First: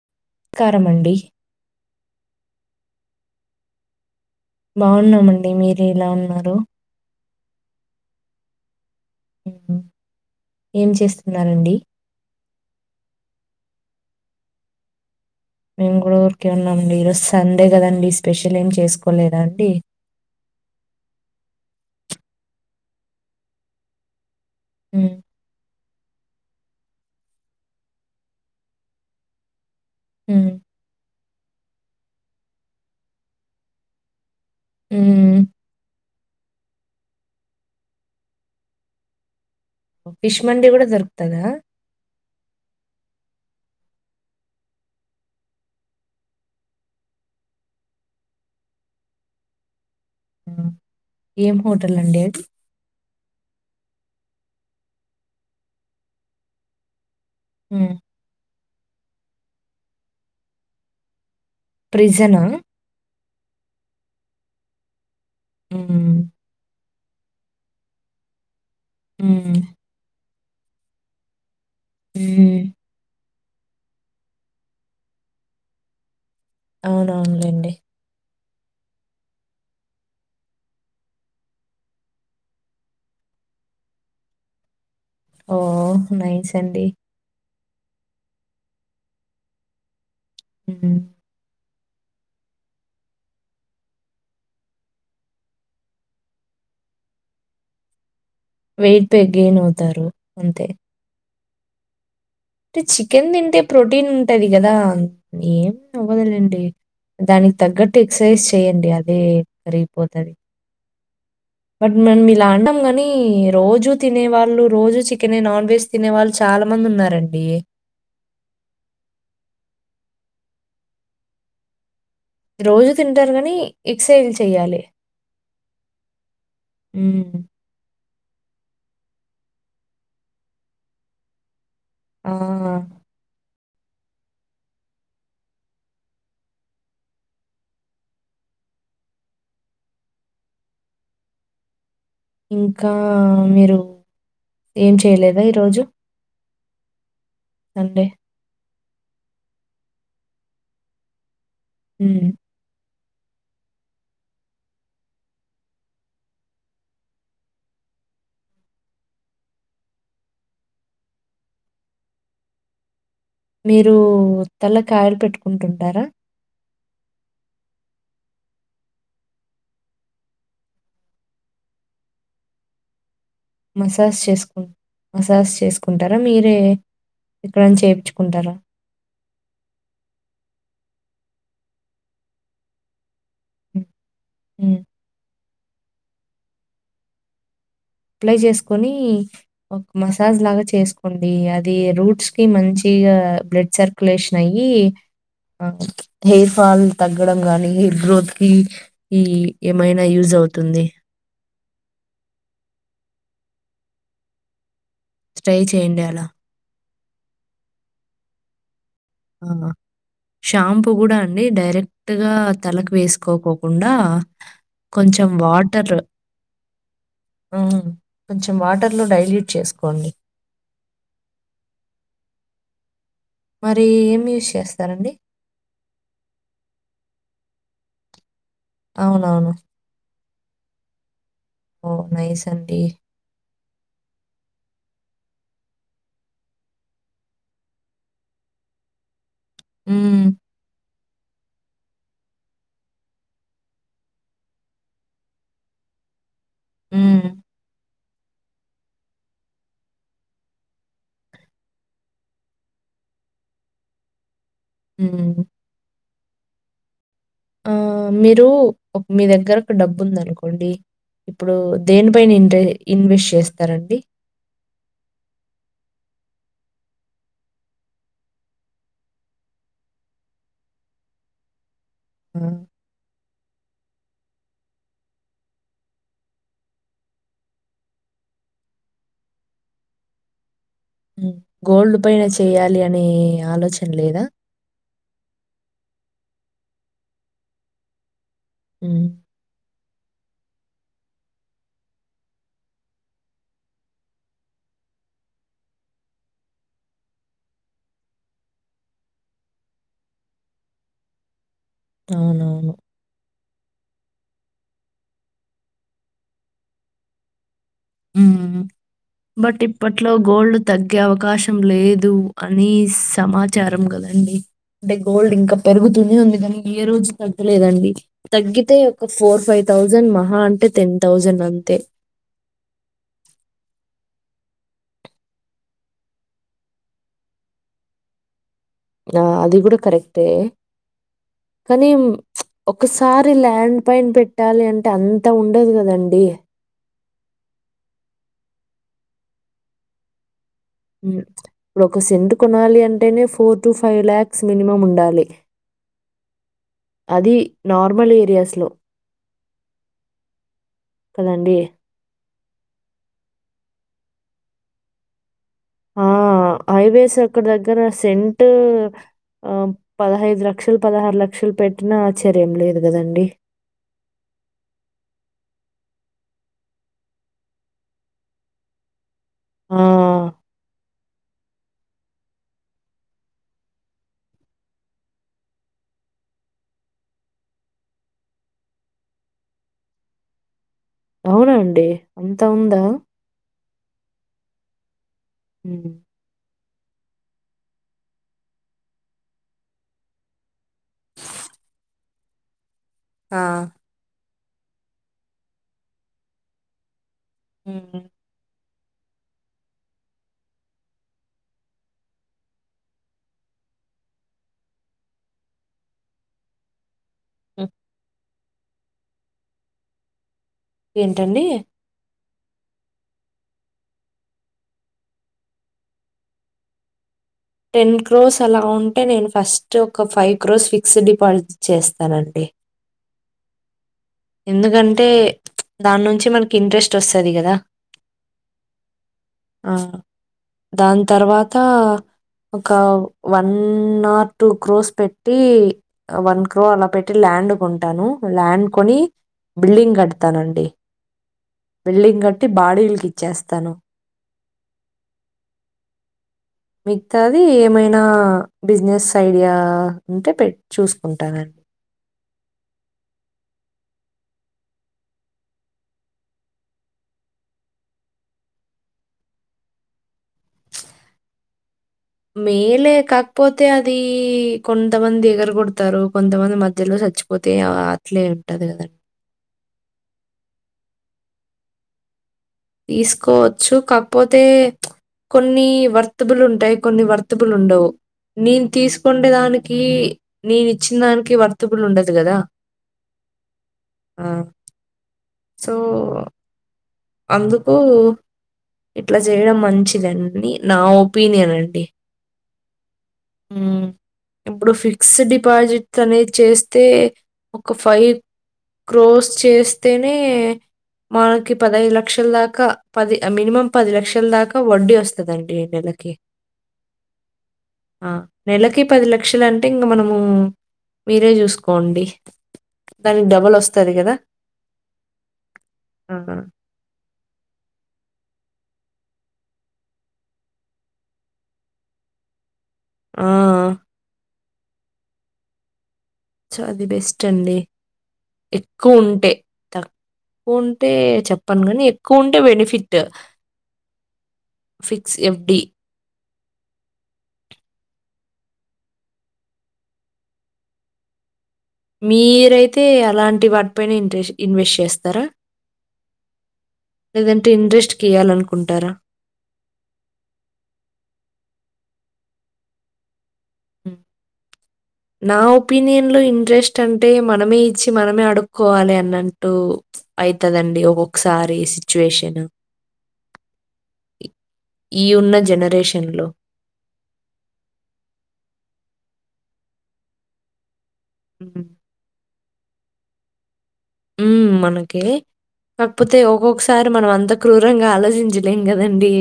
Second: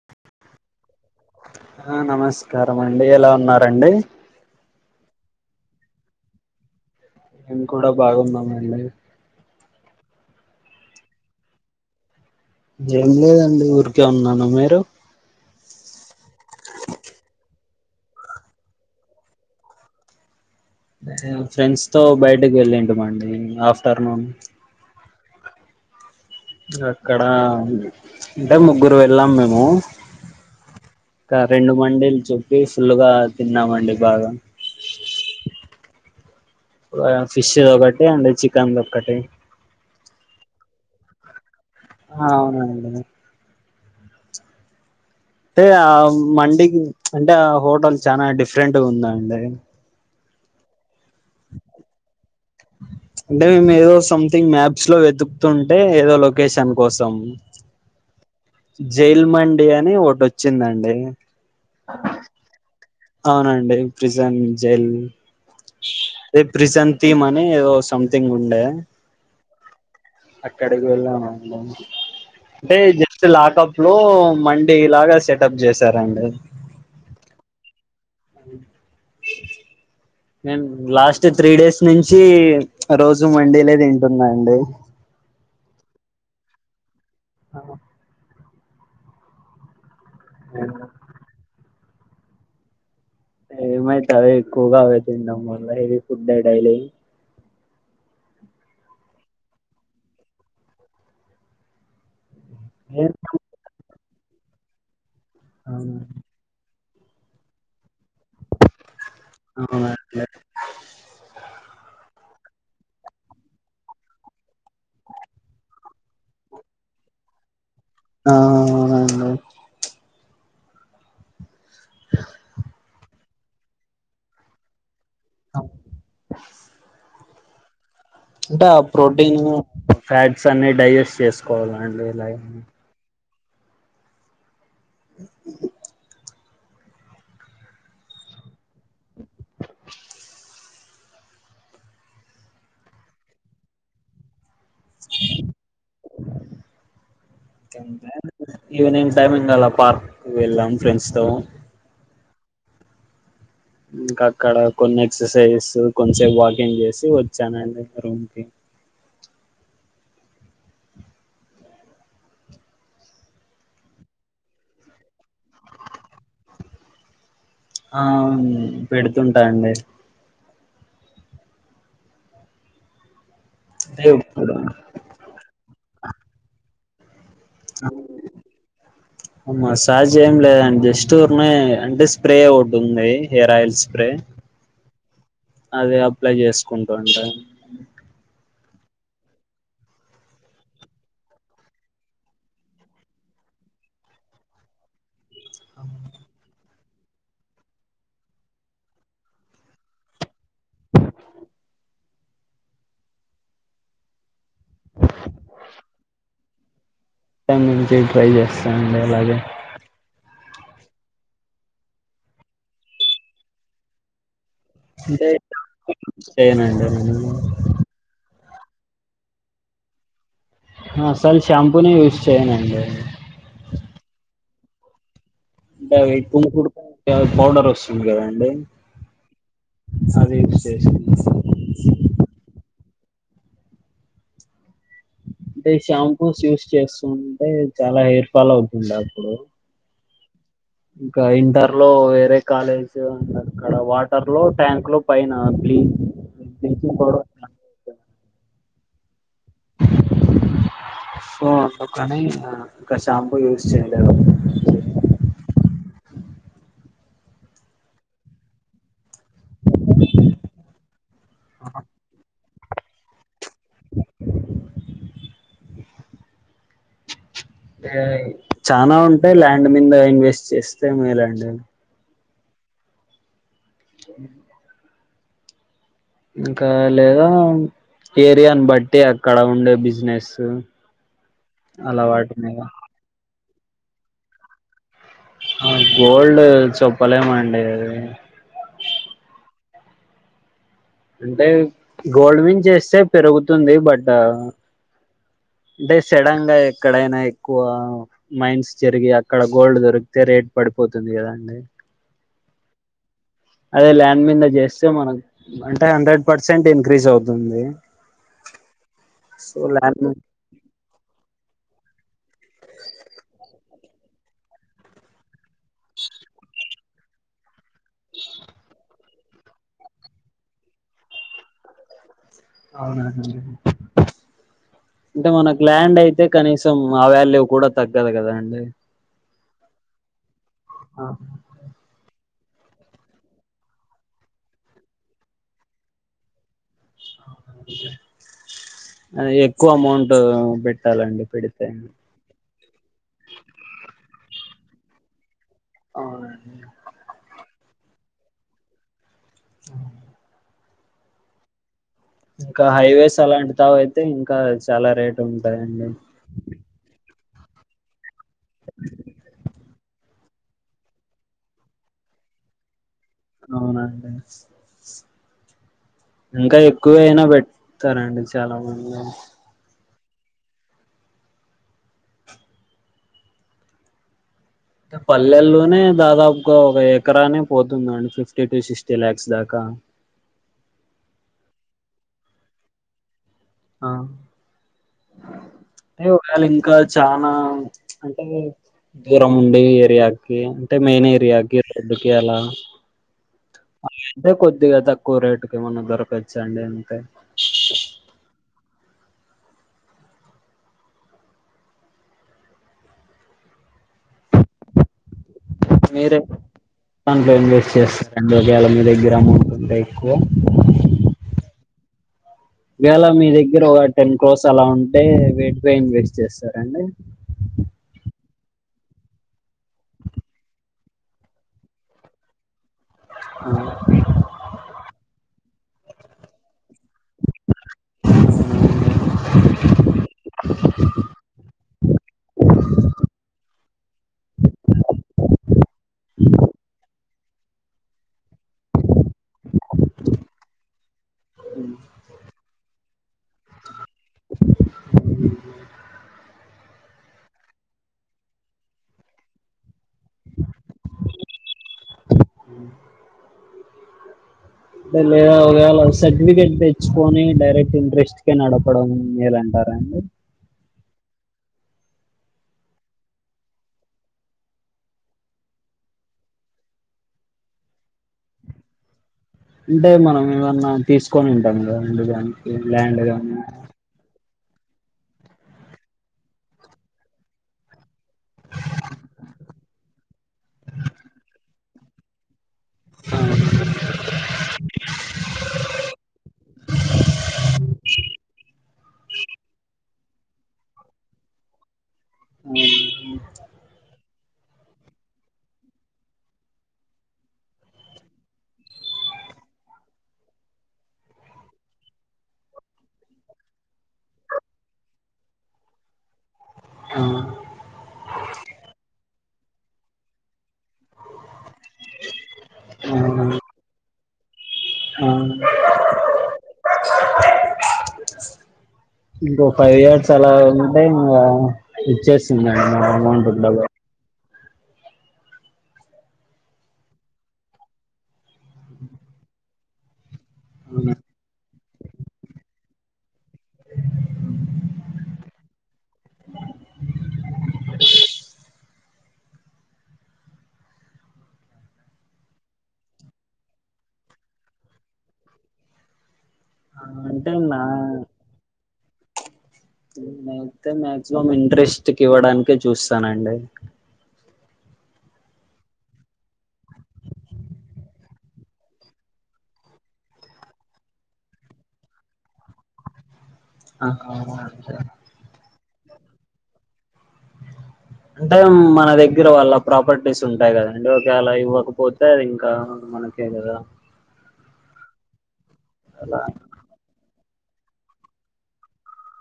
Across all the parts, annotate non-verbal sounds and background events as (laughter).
అ కారమండి ఆ నమస్కారం అండి ఎలా ఉన్నారండి బాగున్నామండి మీరు ఇలా ఉన్నారు మేము కూడా బాగున్నం అండి మ్మ్ హు ఏం చేస్తున్నారండి ఏం లేదండి ఊరికే ఉన్నాను మీరు మేము కూడా ఊరికే ఉన్నామ అండి ఈరోజు సండే కదండి స్పెషల్ ఏమి చేసుకోలేదా అండి ఫ్రెండ్స్ తో బయటకి వెళ్ళింటిమండి ఆఫ్టర్నూన్ మ్మ్ అక్కడ అంటే ముగ్గురు వెళ్ళాం మేము. హ్ ఇంకా రెండు మండీలు చెప్పి ఫుల్గా తిన్నామండి బాగా. ఉ ఆ ఫిష్ ది ఒకటి అండ్ చికెన్ది ఒకటి. ఫిష్ మండి కూడా దొరుకుతదా. ఆ అవునండి. అంటే ఆ మండికి అంటే ఆ హోటల్ చానా డిఫరెంట్ ఉందండి. హ్మ్. ఏం హోటల్ అండి అది. అంటే మేము ఏదో సంథింగ్ మ్యాప్స్లో వెతుకుతుంటే ఏదో లొకేషన్ కోసం హ జైల్ మండి అని ఒకటి వచ్చిందండి. ప్రిజనా? అవునండి. Prison jail. ఆ అది ప్రిసన్ తీమ్ అనీ ఏదో సథింగ్ ఉండే ఉ అక్కడికి వెళ్ళాం అండి హ్మ్. అంటే జె స్ట్ లాకప్లో మండి లాగా సెటప్ చేసారండి. అవునవునులేండి. అవు (unintelligible) నేను లాస్ట్ త్రీ డేస్ నుంచి రోజు మండీలే తింటున్నా అండి. ఓ నైస్ అండి. అమ్మ (inaudible) హ్మ్. మేమైతే అవే ఎక్కువగా అవే తినడం వల్లా హెవి ఫుడ్డే డైలీ. వెయిటే గెయిన్ అవుతారు అంతే. అంటే అవునా చికెన్ తింటే ప్రోటీన్ ఉంటది కదా ఏం అవ్వదులేండి. దానికి తగ్గట్టు ఎక్సర్సైజ్ చెయ్యండి అదే అవునండి కరిగిపోతది. బట్ మనం ఇలా అంటంకని రోజు తినేవాళ్ళు రోజు చికెనే నాన్వెజ్ తినేవాళ్ళు చాలా మంది ఉన్నారండి. ఆ అవునండి. ఆ రోజు తింటరు కనీ ఎక్సైజ్లు చెయ్యాలి. అవును. హ్ అంటే ఆ ప్రోటీన్ ఫ్యాట్స్ అన్ని డైజెస్ట్ చేసుకోవాలండి. ఆ! (inaudible) ఇంకా మీరు ఏం చేయలేదా ఈరోజు? సండే? ఈవెనింగ్ టైమింగ్ అలా పార్క్ వెళ్ళాం ఫ్రెండ్స్ తో. హ్ ఇంకా అక్కడ కొన్ని ఎక్సర్సైజ్ కొంచెంసేపు వాకింగ్ చేసి వచ్చానండి రూమ్ కి. మీరు తలకి ఆయిల్ పెట్టుకుంటుంటారా? ఆ పెడుతుంటా అండి. అంటే మసాజ్ ఇప్పుడు చేసుకు మసాజ్ చేసుకుంటారా మీరే ఎక్కడన్నా చేపిచుకుంటారా (inaudible) మసాజ్ ఏం లేదండి జస్ట్ ఊరికినే అంటే స్ప్రే ఒకటి ఉంది హెయిర్ ఆయిల్ స్ప్రే ఉమ్ అది అప్లై చేసుకుంట ఉంటా అప్లై చేసుకొని ఒ మసాజ్ లాగా చేసుకోండి అది రూట్స్ కి మంచిగా బ్లడ్ సర్క్ లేషన్ అయ్యి ఆ హెయిర్ ఫాల్ తగ్గడం గానీ హెయిర్ గ్రోత్ కి ఈ ఏమైనా యూజ్ అవుతుంది ట్రై చేయండి అలా రేపటి నుంచి ట్రై చేస్తానండి అలాగే ఆ! షాంపూ కూడా అండి డైరెక్ట్గా తలకు వేసుకోకుండా అంటే కొంచెం వాటర్ చేయనండి నేను ఆ కొంచెం వాటర్ లో డలి చేసుకోండి అసలు షాంపూనే యూజ్ చేయ్యనండి మరి ఏం యూస్ చేస్తారండి అంటే అ (unintelligible) పౌడర్ వస్తుంది కదాండి అవునవును అదే యూస్ చేస్తున్నాను ఓ నైస్ అండి అంటే ఈ షాంపూస్ యూస్ చేస్తుంటే చాలా హెయిర్ ఫాల్ అవుతుంది అప్పుడు ఉమ్ ఇంకా ఇంటర్ లో వేరే కాలేజీ ఉ అక్కడ వాటర్ లో ట్యాంక్ లో పైన క్లీన్ ఊ బ్లీచింగ్ పౌడర్ హ్మ్. (inaudible) సో అందుకని ఇంకా షాంపూ యూజ్ చేయలేదు ఊ ఆ మీరు మీ దగ్గరకు డబ్బు ఉంది అనుకోండి ఇప్పుడు దేనిపైన ఇంట ఇన్వెస్ట్ చేస్తారండి అంటే చనా ఉంటాయి ల్యాండ్ మీద ఇన్వెస్ట్ చేస్తే మీ ల్యాండ్ ఉ (inaudible) ఇంకా లేదా ఏరియాని బట్టి అక్కడ ఉండే బిజినెస్ హ్మ్. గోల్డ్ పైన అలవాటు మీద చేయాలి అనే ఆలోచన లేదా ఆ గోల్డ్ చప్పలేమండి అది ఊమ్ అంటే గోల్డ్ మీద చేస్తే పెరుగుతుంది బట్ అంటే సెడన్ గా ఎక్కడైనా ఎక్కువ మైన్స్ జరిగి అక్కడ గోల్డ్ దొరికితే రేట్ పడిపోతుంది కదా అండి అవునవును అదే ల్యాండ్ మీద చేస్తే మనకు అంటే హండ్రెడ్ పర్సెంట్ ఇన్క్రీజ్ అవుతుంది ఉమ్ సో బట్ ల్యాండ్ ఇప్పట్లో గోల్డ్ తగ్గే అవకాశం లేదు అని సమాచారం కదండి అంటే గోల్డ్ ఇంకా పెరుగుతునే ఉంది కాని ఏ రోజు తగ్గలేదండి తగ్గితే ఒక ఫోర్ ఫైవ్ థౌజండ్ మహా అంటే టెన్ థౌజండ్ అంతే అవునా అండి అంటే మనకు ల్యాండ్ అయితే కనీసం ఆ వాల్యూ కూడా తగ్గదు కదా అండి ఆ అది కూడా కరెక్టే ఆహా కానీ ఒకసారి ల్యాండ్ పైన పెట్టాలి అంటే అంత ఉండదు కదండి అ ఎక్కువ అమౌంట్ పెట్ ఇప్పుడు ఒక సెంట్ కొనాలి అంటేనే four twenty five lakhs minimum ఉండాలి అవును అండి అది నార్మల్ ఏరియాస్లో ఆ కదండి ఇంకా హైవేస్ అలాంటి తావు అయితే ఇంకా చాలా రేట్ ఉంటాయి కదండి ఆ హైవేస్ అక్కడ దగ్గర సెంట్ ఆ పదహైదు లక్షలు పదహారు లక్షలు పెట్టిన ఆశ్చర్యం లేదు కదండి అవునండి ఇంకా ఎక్కువ అయినా పెడతారండి చాలా మంది ఆ పల్లెల్లోనే దాదాపుగా ఒక ఎకరానే పోతుందండి ఫిఫ్టీ టూ సిక్స్టీ ల్యాక్స్ దాకా అవునండి అంతా ఉందా ఆ హ ఏ ఒకవేళ ఇంకా చనా అంటే దూరం ఉండి ఏరియాకి అంటే మెయిన్ ఏరియాకి రోడ్డుకి అలా ఆ అంటే కొద్దిగా తక్కువ రేటుకి ఏమన్నా దొరకచ్చండి అంతే ఉ మీరే దాంట్లో హ్మ్. ఇన్వెస్ట్ చేస్తారండి ఒకేళ మీ దగ్గర అమౌంట్ ఉంటే ఎక్కువ ఏంటండి ఒకవేళ మీ దగ్గర ఒక టెన్ క్రోస్ అలా ఉంటే వేటిలో ఇన్వేస్ట్ చేస్తారండి టెన్ క్రోస్ అలా ఉంటే నేను ఫస్ట్ ఒక ఫైవ్ క్రోస్ ఫిక్స్డ్ డిపాజిట్ చేస్తానండి అ ఎందుకంటే దాని నుంచి మనకి ఇంట్రెస్ట్ వస్తది కదా అంటే ఆ దాని తర్వాత ఒక వన్ ఆర్ టూ క్రోస్ పెట్టి వన్ క్రో అలా పెట్టి ల్యాండ్ కొంటాను ల్యాండ్ కొని బిల్డింగ్ కడతానండి బిల్డింగ్ కట్టి బాడీగిలకి ఇచ్చేస్తాను ఉహూ మిగతాది ఏమైనా బిజినెస్ ఐడియా ఉంటే పెట్ చూసుకుంటానండి లేదా ఒకవేళ సర్టిఫికేట్ తెచ్చుకొని డైరెక్ట్ ఇంట్రెస్ట్ కే నడపు కోవడం మేలంటారా అండి మేలే కాకపోతే అది కొంతమంది ఎగర కొడతారు కొంతమంది మధ్యలో చచ్చు పోతే అట్లే ఉంటది కద అంటే మనం ఏమన్నా తీసుకొని ఉంటాం కదా ముందుగాని తీసుకోవచ్చు కాకపోతే కొన్ని వర్తుబులు ఉంటాయి కొన్ని వర్తుబులు ఉండవు నేన్ తీస్కొండే దానికి నేనిచ్చిన్ దానికి వర్తబుల్ ఉండదు గదా ఆ సో అందుకూ ఇట్ల జేయడం మంచిదన్నీ నా ఒపీనియనండి ఉ ఇబ్బుడు ఫిక్స్ డిపాజిట్స్ అనేది చేస్తే ఒక్క ఫై క్రోస్ చేస్తేనే మాకిప్ పదహైద్ లక్షల దాకా పది మినిమం పది లక్షల్ దాకా వడ్డీ వస్తదండి నెలకి ఆ ఆ నెలకి పది లక్షలంటే ఇంగ మనమూ మీరే జూస్ కోండి ఆ దానిగ్ డబలొస్తది గదా ఆ అ ఇంకో ఫైవ్ ఇయర్స్ అలా ఉంటే ఇంగా ఇచ్చేస్తుందండి మా ఆ! అమౌంటు డబ సో అది బెస్టండి ఎక్కువుంటే తక్ పోన్ పే డబల్ చొప్ ప్పన్ గని ఎక్కువుంటే బెనిఫిట్టు ఫిక్స్ ఎఫ్డీ మీరైతే అలాంటి వాట్పైన ఇంట్రెస్ ఇన్వెస్ట్ చేస్తార అంటే లేదంటే నా ఇంట్రెస్ట్ కియాలన్కుంటారా నేనైతే మాగ్జిమామ్ ఇంట్రెస్ట్ కివ్వడానికే చూస్తానండి హు నా ఒపీనియన్ లో ఇంట్రెస్ట్ అంటే మనమే ఇచ్చి మనమే అడుక్కోవాలి అన్నన్ టూ అయితదండి ఒకొక్సారి సిచ్యువేషను ఆహ (unintelligible) ఈ ఉన్న జనరేషన్ ల్లో అంటేమ్ మన దగ్గెర వాళ్ళ ప్రాపర్టీస్ ఉంటాయి గదండి ఒక్యాల హ్మ్. ఇవ్వకపో తే అవ్వింకా మనకే గదా ఊ మనకే కాక్పోతే అలా అంటే ఒగొగ్ స్ సార్ మన మంత క్రూరంగా ఆలోచించలేం గదండి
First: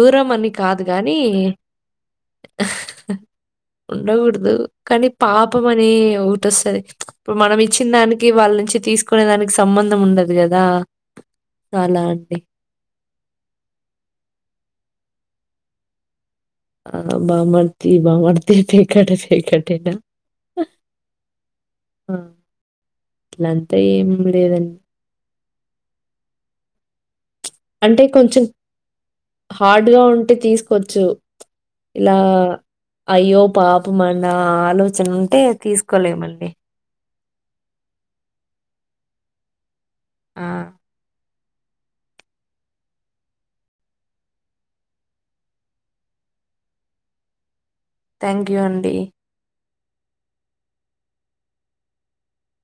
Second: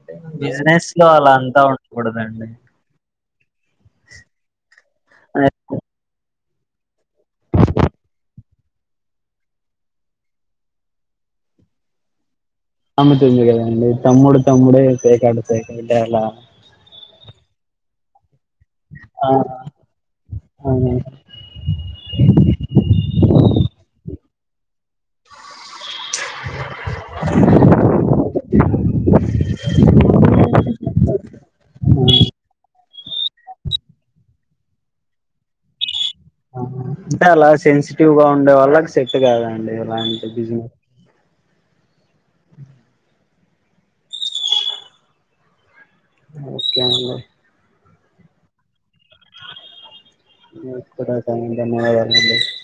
ఊరమని కాదు బిజినెస్ లో గాని అలా అంతా ఉండకూడదండి ఉండగూడ్దు కానీ పాపం అనే ఒగుటొస్తది ఇప్పుడు మనమి చ్చిన్ దానికి వాళ్ళ్ నుంచి తీస్కునే దానిక్ సంబంధం ఉండదు గదా అలా అంటే తామెతుంది గదా అండి తమ్ముడు తమ్ముడే పేకాట పేకాటె అలా ఆ బమార్త బమార్తే పేకాట ఆ పేకాటేనా అవును ఆ ట్లంతా ఏం లేదన్ అంటే కొంచిం హార్డ్ గా ఉంటే తీస్కోచ్చు ఇలా అయ్యో పాప మనా ఆలోచనుంటే తీస్కోలేమండి ఆ వుంటే అలా సెన్సిటివ్ గా ఉండే వాళ్ళగ్ సెట్టు గాదండి అలాంటే ఆ! బిజినె ఓకే అండి థ్యాంక్ యూ అండి మీక్కుడ దన్య (unintelligible)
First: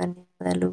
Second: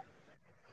ధన్యవదలు